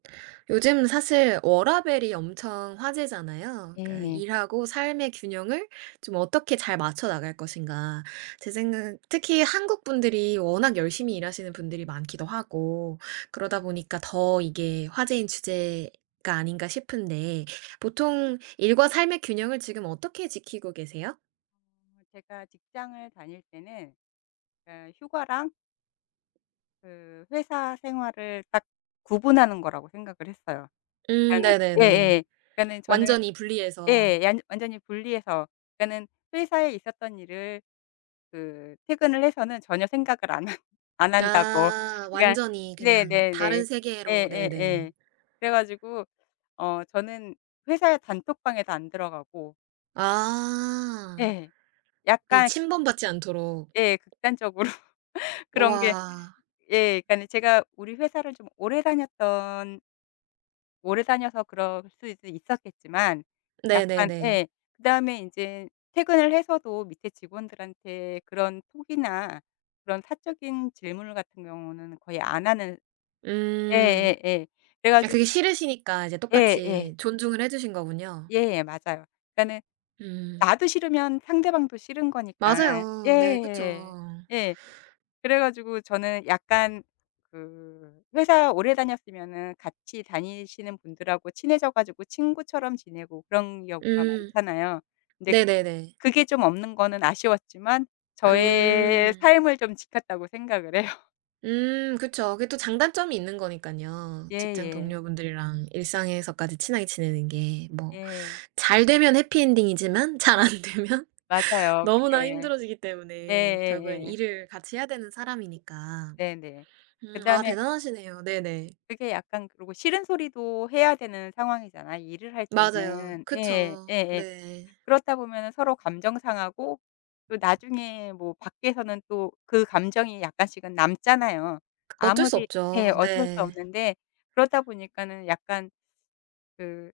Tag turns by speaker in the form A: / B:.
A: 요즘 사실 워라밸이 엄청 화제잖아요. 그니까
B: 예.
A: '일하고 삶의 균형을 좀 어떻게 잘 맞춰 나갈 것인가.' 제 생각은 특히 한국 분들이 워낙 열심히 일하시는 분들이 많기도 하고 그러다 보니까 더 이게 화제인 주제가 아닌가 싶은데 보통 일과 삶의 균형을 지금 어떻게 지키고 계세요?
B: 제가 직장을 다닐 때는 그니까 휴가랑 그 회사 생활을 딱 구분하는 거라고 생각을 했어요.
A: 음
B: 그러니까는
A: 네네네.
B: 예예. 그러니까는 저는
A: 완전히 분리해서.
B: 예. 완 완전히 분리해서 그러니까는 회사에 있었던 일을 그 퇴근을 해서는 전혀 생각을 안 하 안 한다고,
A: 아
B: 그러니까
A: 완전히 그냥
B: 네네네
A: 다른 세계로 네네.
B: 예예예. 그래 가지고 어 저는 회사 단톡방에도 안 들어가고
A: 아.
B: 예.
A: 이
B: 약간
A: 침범받지 않도록
B: 예. 극단적으로 그런 게
A: 와.
B: 예. 그니까는 제가 우리 회사를 좀 오래 다녔던 오래 다녀서 그럴 수 수도 있었겠지만, 약간
A: 네네네.
B: 예. 그다음에 인제 퇴근을 해서도 밑에 직원들한테 그런 톡이나 그런 사적인 질문 같은 경우는 거의 안 하는
A: 음.
B: 예예예. 그래
A: 아
B: 가지고
A: 그게 싫으시니까 이제
B: 예예.
A: 똑같이 존중을 해 주신 거군요.
B: 예 맞아요. 그러니까는
A: 음.
B: 나도 싫으면 상대방도 싫은 거니까
A: 맞아요. 네 그쵸.
B: 예 예. 그래 가지고 저는 약간 그 회사 오래 다녔으면은 같이 다니시는 분들하고 친해져 가지고 친구처럼 지내고 그런 경우가
A: 음.
B: 많잖아요. 근데
A: 네네네.
B: 그게 좀 없는 거는 아쉬웠지만 저의
A: 음.
B: 삶을 좀 지켰다고 생각을 해요.
A: 음 그쵸. 그게 또 장단점이 있는 거니깐요. 직장
B: 예예.
A: 동료분들이랑 일상에서까지 친하게 지내는 게 뭐
B: 예.
A: 잘 되면 해피 엔딩이지만 잘 안 되면
B: 맞아요
A: 너무나
B: 그게.
A: 힘들어지기 때문에 결국에는
B: 예예예.
A: 일을 같이 해야 되는 사람이니까.
B: 네네.
A: 음 아
B: 그다음에
A: 대단하시네요. 네네.
B: 그게 약간 그러고 싫은 소리도 해야 되는 상황이잖아요 일을 할
A: 맞아요.
B: 때는. 예.
A: 그쵸.
B: 예예.
A: 네.
B: 그렇다 보면은 서로 감정 상하고 또 나중에 뭐 밖에서는 또 그 감정이 약간씩은 남잖아요.
A: 그 어쩔 수
B: 아무리 예
A: 없죠.
B: 어쩔 수
A: 네.
B: 없는데 그러다 보니까는 약간 그